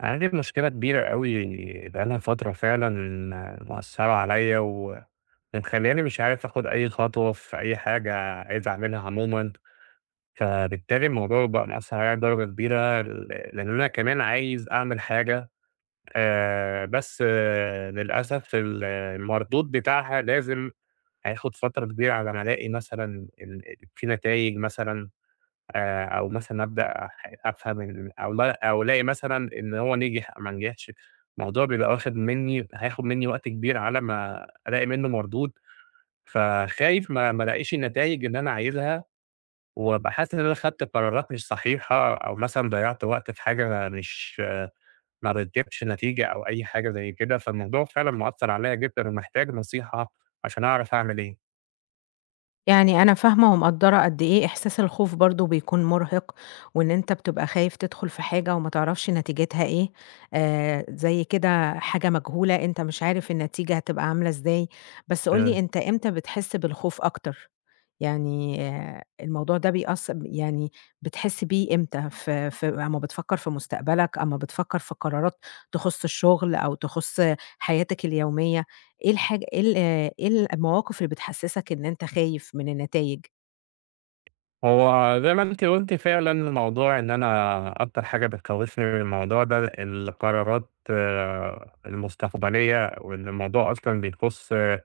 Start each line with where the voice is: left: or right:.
right: أنا عندي مشكلة كبيرة أوي بقى لها فترة فعلًا مأثّرة عليّا ومخلّياني مش عارف آخُد أي خطوة في أي حاجة عايز أعملها عمومًا، فبالتالي الموضوع بقى مأثّر عليّا بدرجة كبيرة لإن أنا كمان عايز أعمل حاجة، بس للأسف المردود بتاعها لازم هياخُد فترة كبيرة على ما ألاقي مثلًا في نتايج مثلًا. أو مثلًا أبدأ أفهم أو لا، أو ألاقي مثلًا إن هو نجح أو ما نجحش. الموضوع بيبقى واخد منّي هياخد منّي وقت كبير على ما ألاقي منّه مردود، فخايف ما ألاقيش النتايج اللي أنا عايزها، وأبقى حاسس إن أنا خدت قرارات مش صحيحة، أو مثلًا ضيّعت وقت في حاجة مش آه، ما بتجيبش نتيجة أو أي حاجة زي كده. فالموضوع فعلًا مأثّر عليّا جدًا، ومحتاج نصيحة عشان أعرف أعمل إيه.
left: يعني أنا فاهمة ومقدّرة قد إيه إحساس الخوف برضه بيكون مرهق، وإن أنت بتبقى خايف تدخل في حاجة وما تعرفش نتيجتها إيه، زي كده حاجة مجهولة أنت مش عارف النتيجة هتبقى عاملة إزاي، بس قُل لي أنت إمتى بتحس بالخوف أكتر؟ يعني الموضوع ده بيأث يعني بتحس بيه إمتى؟ في أمّا بتفكّر في مستقبلك، أمّا بتفكّر في قرارات تخُص الشغل أو تخُص حياتك اليومية؟ إيه الحاج إيه ال إيه المواقف اللي بتحسسك إن أنت خايف من النتايج؟
right: هو زي ما أنتِ قُلتِ فعلًا، الموضوع إن أنا أكتر حاجة بتخوّفني من الموضوع ده القرارات المستقبلية، وإن الموضوع أصلًا بيخُص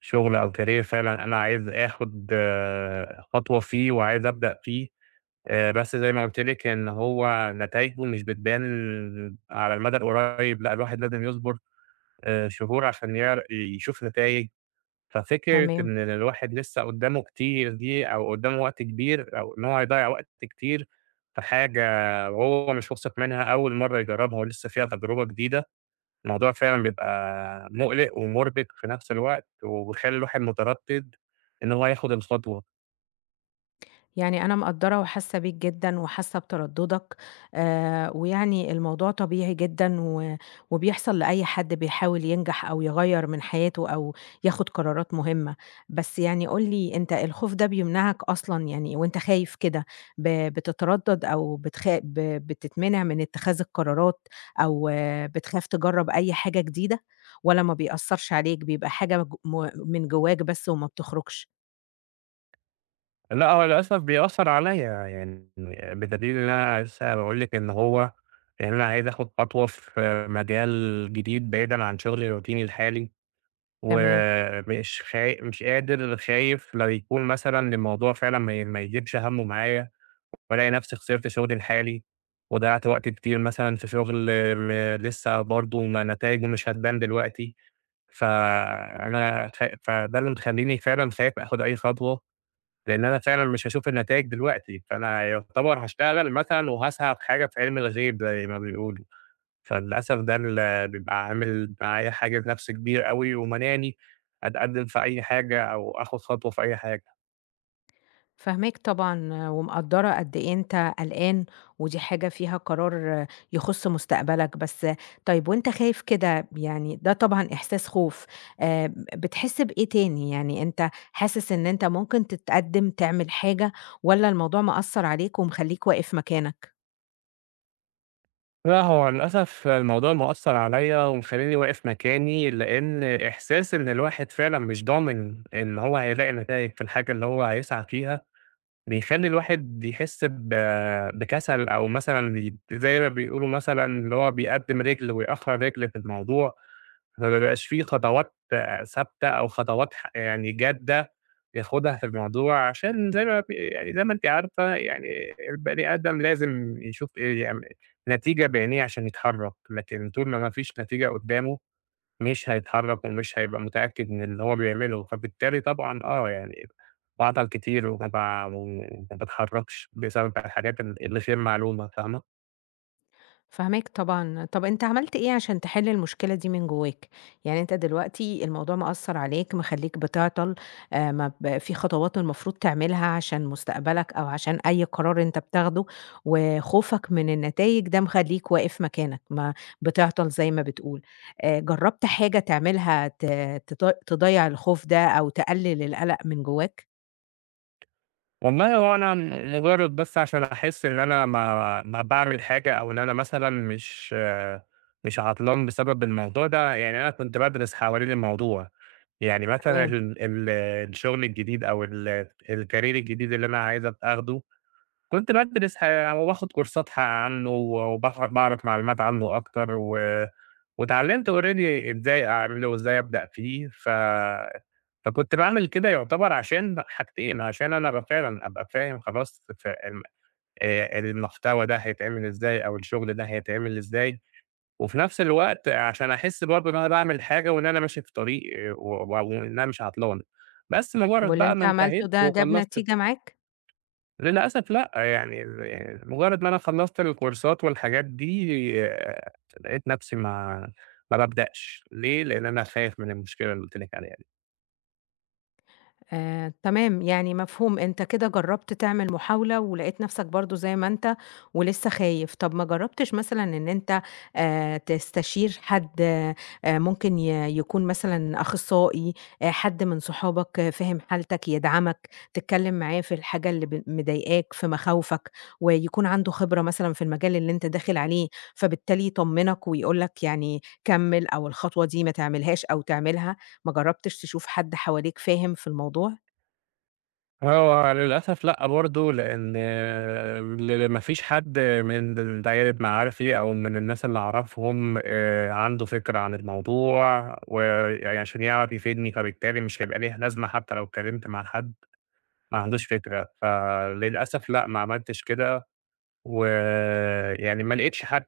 right: شُغل أو career. فعلًا أنا عايز آخُد خطوة فيه وعايز أبدأ فيه. بس زي ما قُلت لِك، إن هو نتايجه مش بتبان على المدى القريّب، لأ الواحد لازم يصبر شهور عشان يشوف نتايج. ففكرة
left: تمام.
right: إن الواحد لسه قدّامه كتير دي، أو قدّامه وقت كبير، أو إن هو هيضيّع وقت كتير في حاجة وهو مش واثق منها، أول مرّة يجرّبها ولسه فيها تجربة جديدة، الموضوع فعلًا بيبقى مُقلِق ومُربِك في نفس الوقت، وبيخلّي الواحد متردِّد إن هو ياخُد الخطوة.
left: يعني أنا مقدّرة وحاسة بيك جدًا وحاسة بتردُّدك، ويعني الموضوع طبيعي جدًا وبيحصل لأي حد بيحاول ينجح أو يغيّر من حياته أو ياخُد قرارات مهمة، بس يعني قُل لي أنت الخوف ده بيمنعك أصلًا، يعني وأنت خايف كده ب بتتردّد أو بتخ ب بتتمنع من اتخاذ القرارات أو بتخاف تجرّب أي حاجة جديدة، والّا ما بيأثّرش عليك بيبقى حاجة ج م من جوّاك بس وما بتخرجش؟
right: لأ، هو للأسف بيأثّر عليّا يعني، بدليل إن أنا لسه باقول لِك إن هو، إن أنا عايز آخُد خطوة في مجال جديد بعيدًا عن شُغلي الروتيني الحالي.
left: تمام.
right: ومش خا مش قادر، خايف لو يكون مثلًا الموضوع فعلًا ما يجيبش همّه معايا، وألاقي نفسي خسرت شغلي الحالي، وضيّعت وقت كتير مثلًا في شغل، م لسه برضه ما نتايجه مش هتبان دلوقتي. فأنا خا فده اللي مخلّيني فعلًا خايف آخُد أي خطوة، لإن أنا فعلًا مش هاشوف النتايج دلوقتي، فأنا يعتبر هاشتغل مثلًا وهاسعى في حاجة في علم الغيب زي ما بيقولوا. فللأسف ده اللي بيبقى عامل معايا حاجز نفسي كبير أوي، ومانعني أتقدم في أي حاجة أو آخد خطوة في أي حاجة.
left: فاهماك طبعًا، ومقدّرة قد إيه أنت قلقان، ودي حاجة فيها قرار يخُص مستقبلك، بس طيب وأنت خايف كده، يعني ده طبعًا إحساس خوف، بتحس بإيه تاني؟ يعني أنت حاسس إن أنت ممكن تتقدّم تعمل حاجة، والّا الموضوع مأثّر عليك ومخلّيك واقف مكانك؟
right: لأ، هو للأسف الموضوع مأثّر عليَّ ومخلّيني واقف مكاني، لإن إحساس إن الواحد فعلًا مش ضامن إن هو هيلاقي نتايج في الحاجة اللي هو هيسعى فيها، بيخلّي الواحد بيحس بكسل، أو مثلًا زي ما بيقولوا مثلًا اللي هو بيقدّم رجل ويأخّر رجل في الموضوع. ما بيبقاش في خطوات ثابتة، أو خطوات ح يعني جادة ياخدها في الموضوع، عشان زي ما أنتِ عارفة، يعني البني آدم لازم يشوف إيه يعم نتيجة بعينيه عشان يتحرك، لكن طول ما ما فيش نتيجة قدامه مش هيتحرك، ومش هيبقى متأكد من اللي هو بيعمله. فبالتالي طبعًا آه يعني باعطل كتير وما باتحركش بسبب الحاجات اللي غير معلومة، فاهمة؟
left: فاهماك طبعًا. طَب أنت عملت إيه عشان تحِل المشكلة دي من جواك؟ يعني أنت دلوقتي الموضوع مأثّر عليك، مخلّيك بتعطل، ما ب في خطوات المفروض تعملها عشان مستقبلك أو عشان أي قرار أنت بتاخده، وخوفك من النتايج ده مخلّيك واقف مكانك، ما بتعطل زي ما بتقول. جرّبت حاجة تعملها ت تط تضيّع الخوف ده أو تقلِّل القلق من جواك؟
right: والله هو أنا مجرد بس عشان أحس إن أنا ما باعمل حاجة، أو إن أنا مثلًا مش عطلان بسبب الموضوع ده، يعني أنا كنت بادرس حوالين الموضوع. يعني مثلًا
left: تمام.
right: ال ال الشغل الجديد، أو الcareer الجديد اللي أنا عايز أبقى آخده، كنت بادرس وباخد كورسات عنّه، باعرف معلومات عنّه أكتر، واتعلّمت already إزاي أعمله وإزاي أبدأ فيه. فكنت باعمل كده يعتبر عشان حاجتين، عشان أنا أبقى فعلًا أبقى فاهم خلاص ف الم المحتوى ده هيتعمل إزاي، أو الشغل ده هيتعمل إزاي، وفي نفس الوقت عشان أحس برضه إن أنا باعمل حاجة، وإن أنا ماشي في طريق آه، و و وإن أنا مش عطلان. بس
left: طَب
right: مجرّد
left: واللي
right: بقى
left: أنت
right: ما
left: عملته
right: انتهيت
left: ده جاب
right: وخلّصت،
left: نتيجة معاك؟
right: للأسف لأ، يعني يعني مجرّد ما أنا خلّصت الكورسات والحاجات دي، آآ، لقيت نفْسي ما بابدأش. ليه؟ لإن أنا خايف من المشكلة اللي قُلت لِك عليها دي.
left: تمام، يعني مفهوم، أنت كده جرّبت تعمل محاولة ولقيت نَفْسك برضه زي ما أنت، ولسه خايف. طَب ما جرّبتش مثلًا إن أنت تستشير حد ممكن يكون مثلًا أخصائي، حد من صحابك، فاهم حالتك يدعمك، تتكلّم معاه في الحاجة اللي مضايقاك، في مخاوفك، ويكون عنده خبرة مثلًا في المجال اللي أنت داخل عليه، فبالتالي يطمّنك ويقول لك يعني كمّل، أو الخطوة دي ما تعملهاش أو تعملها، ما جرّبتش تشوف حد حواليك فاهم في الموضوع؟
right: هو للأسف لأ برضه، لإن ما فيش حد من دايرة معارفي أو من الناس اللي أعرفهم عنده فكرة عن الموضوع، ويعني عشان يعرف يفيدني، فبالتالي مش هيبقى ليه لازمة حتى لو اتكلمت مع حد ما عندوش فكرة. فللأسف لأ، ما عملتش كده، ويعني ما لقيتش حد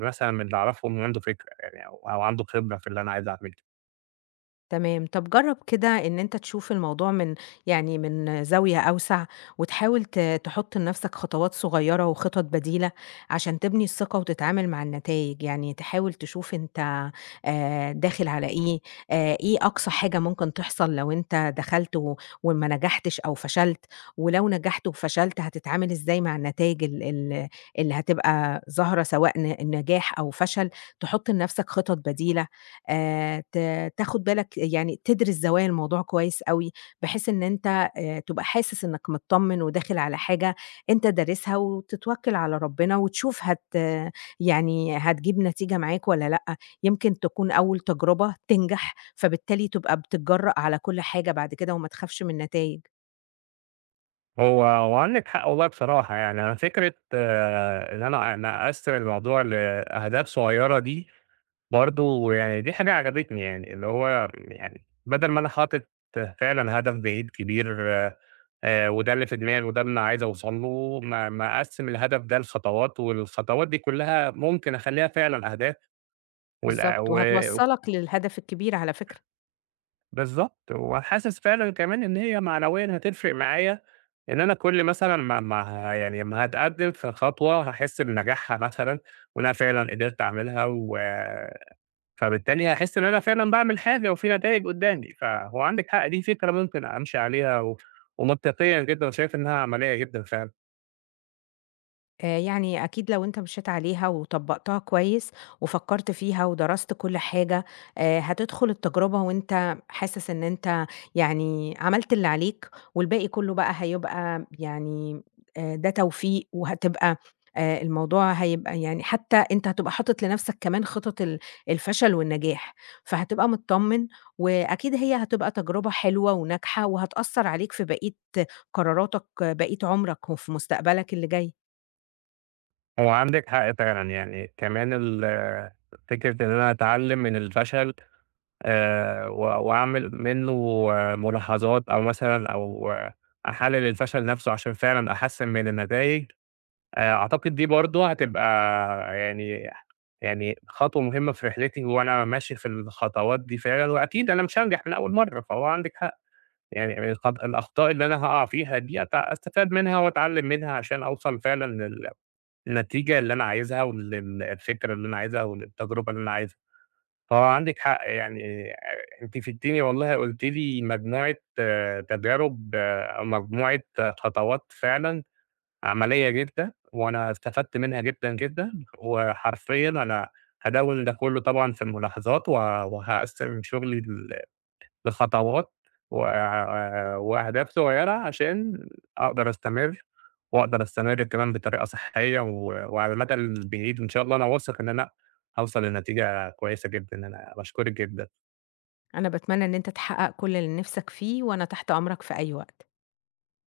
right: مثلًا من اللي أعرفهم عنده فكرة، يعني أو عنده خبرة في اللي أنا عايز أعمله.
left: تمام، طب جرّب كده إن أنت تشوف الموضوع من، يعني من زاوية أوسع، وتحاول تحط لنفسك خطوات صغيّرة وخطط بديلة، عشان تبني الثقة وتتعامل مع النتايج، يعني تحاول تشوف أنت داخل على إيه، إيه أقصى حاجة ممكن تحصل لو أنت دخلت وما نجحتش أو فشلت، ولو نجحت وفشلت هتتعامل إزاي مع النتايج ال ال اللي هتبقى ظاهرة، سواء نجاح أو فشل، تحط لنفسك خطط بديلة. ت تاخد بالك يعني تدرس زوايا الموضوع كويس أوي، بحيث إن أنت تبقى حاسس إنك متطمن وداخل على حاجة أنت دارسها، وتتوكل على ربنا وتشوف هت يعني هتجيب نتيجة معاك والّا لأ، يمكن تكون أول تجربة تنجح، فبالتالي تبقى بتتجرأ على كل حاجة بعد كده وما تخافش من النتايج.
right: هو وعندِك حق والله بصراحة، يعني أنا فكرة إن أنا أقسّم الموضوع لأهداف صغيرة دي، برضه يعني دي حاجة عجبتني يعني، اللي هو يعني بدل ما أنا حاطط فعلًا هدف بعيد كبير وده اللي في دماغي وده اللي أنا عايز أوصل له، ما أقسّم الهدف ده لخطوات، والخطوات دي كلّها ممكن أخلّيها فعلًا أهداف، وال
left: بالضبط.
right: و
left: وهتوصّلك للهدف الكبير على فكرة.
right: بالضبط، وحاسس فعلًا كمان إن هي معنويًا هتفرق معايا، إن أنا كل مثلًا ما ما يعني أمّا هاتقدّم في خطوة هاحس بنجاحها مثلًا، وإن أنا فعلًا قدرت أعملها، فبالتالي هاحس إن أنا فعلًا باعمل حاجة وفي نتايج قدّامي. فهو عندِك حق، دي فكرة ممكن أمشي عليها، ومنطقية جدًا، وشايف إنها عملية جدًا فعلًا.
left: يعني أكيد لو أنت مشيت عليها وطبّقتها كويس، وفكّرت فيها ودرست كل حاجة، هتدخل التجربة وأنت حاسس إن أنت يعني عملت اللي عليك، والباقي كلّه بقى هيبقى، يعني ده توفيق، وهتبقى، الموضوع هيبقى يعني، حتى أنت هتبقى حاطط لنفسك كمان خطط الفشل والنجاح، فهتبقى متطمّن، وأكيد هي هتبقى تجربة حلوة وناجحة، وهتأثّر عليك في بقية قراراتك، بقية عمرك وفي مستقبلك اللي جاي.
right: هو عندِك حق فعلًا، يعني كمان فكرة إن أنا أتعلم من الفشل، و وأعمل منّه ملاحظات، أو مثلًا أو آه، أحلّل الفشل نَفْسه عشان فعلًا أحسّن من النتايج. أعتقد دي برضه هتبقى يعني يعني خطوة مهمة في رحلتي، وأنا ماشي في الخطوات دي فعلًا، وأكيد أنا مش هانجح من أول مرّة، فهو عندِك حق. يعني الأخطاء اللي أنا هاقع فيها دي أستفاد منها وأتعلّم منها عشان أوصل فعلًا للنتيجة اللي أنا عايزها، الفكرة اللي أنا عايزها، وللتجربة اللي أنا عايزها. هو عندِك حق، يعني أنتِ فدتيني والله، قُلتِ لي مجموعة تجارب، أو مجموعة خطوات فعلًا عملية جدًا، وأنا استفدت منها جدًا، جدًا. وحرفيًا أنا هادوِّن ده كله طبعًا في الملاحظات، وهاقسّم شغلي لخطوات و وأهداف صغيّرة، عشان أقدر أستمر، وأقدر أستمر كمان بطريقة صحّية، وعلى المدى البعيد إن شاء الله أنا واثق إن أنا هاوصل لنتيجة كويسة جدًا. أنا باشكرِك جدًا.
left: أنا باتمنى إن أنت تحقق كل اللي نِفْسك فيه، وأنا تحت أمرك في أي وقت.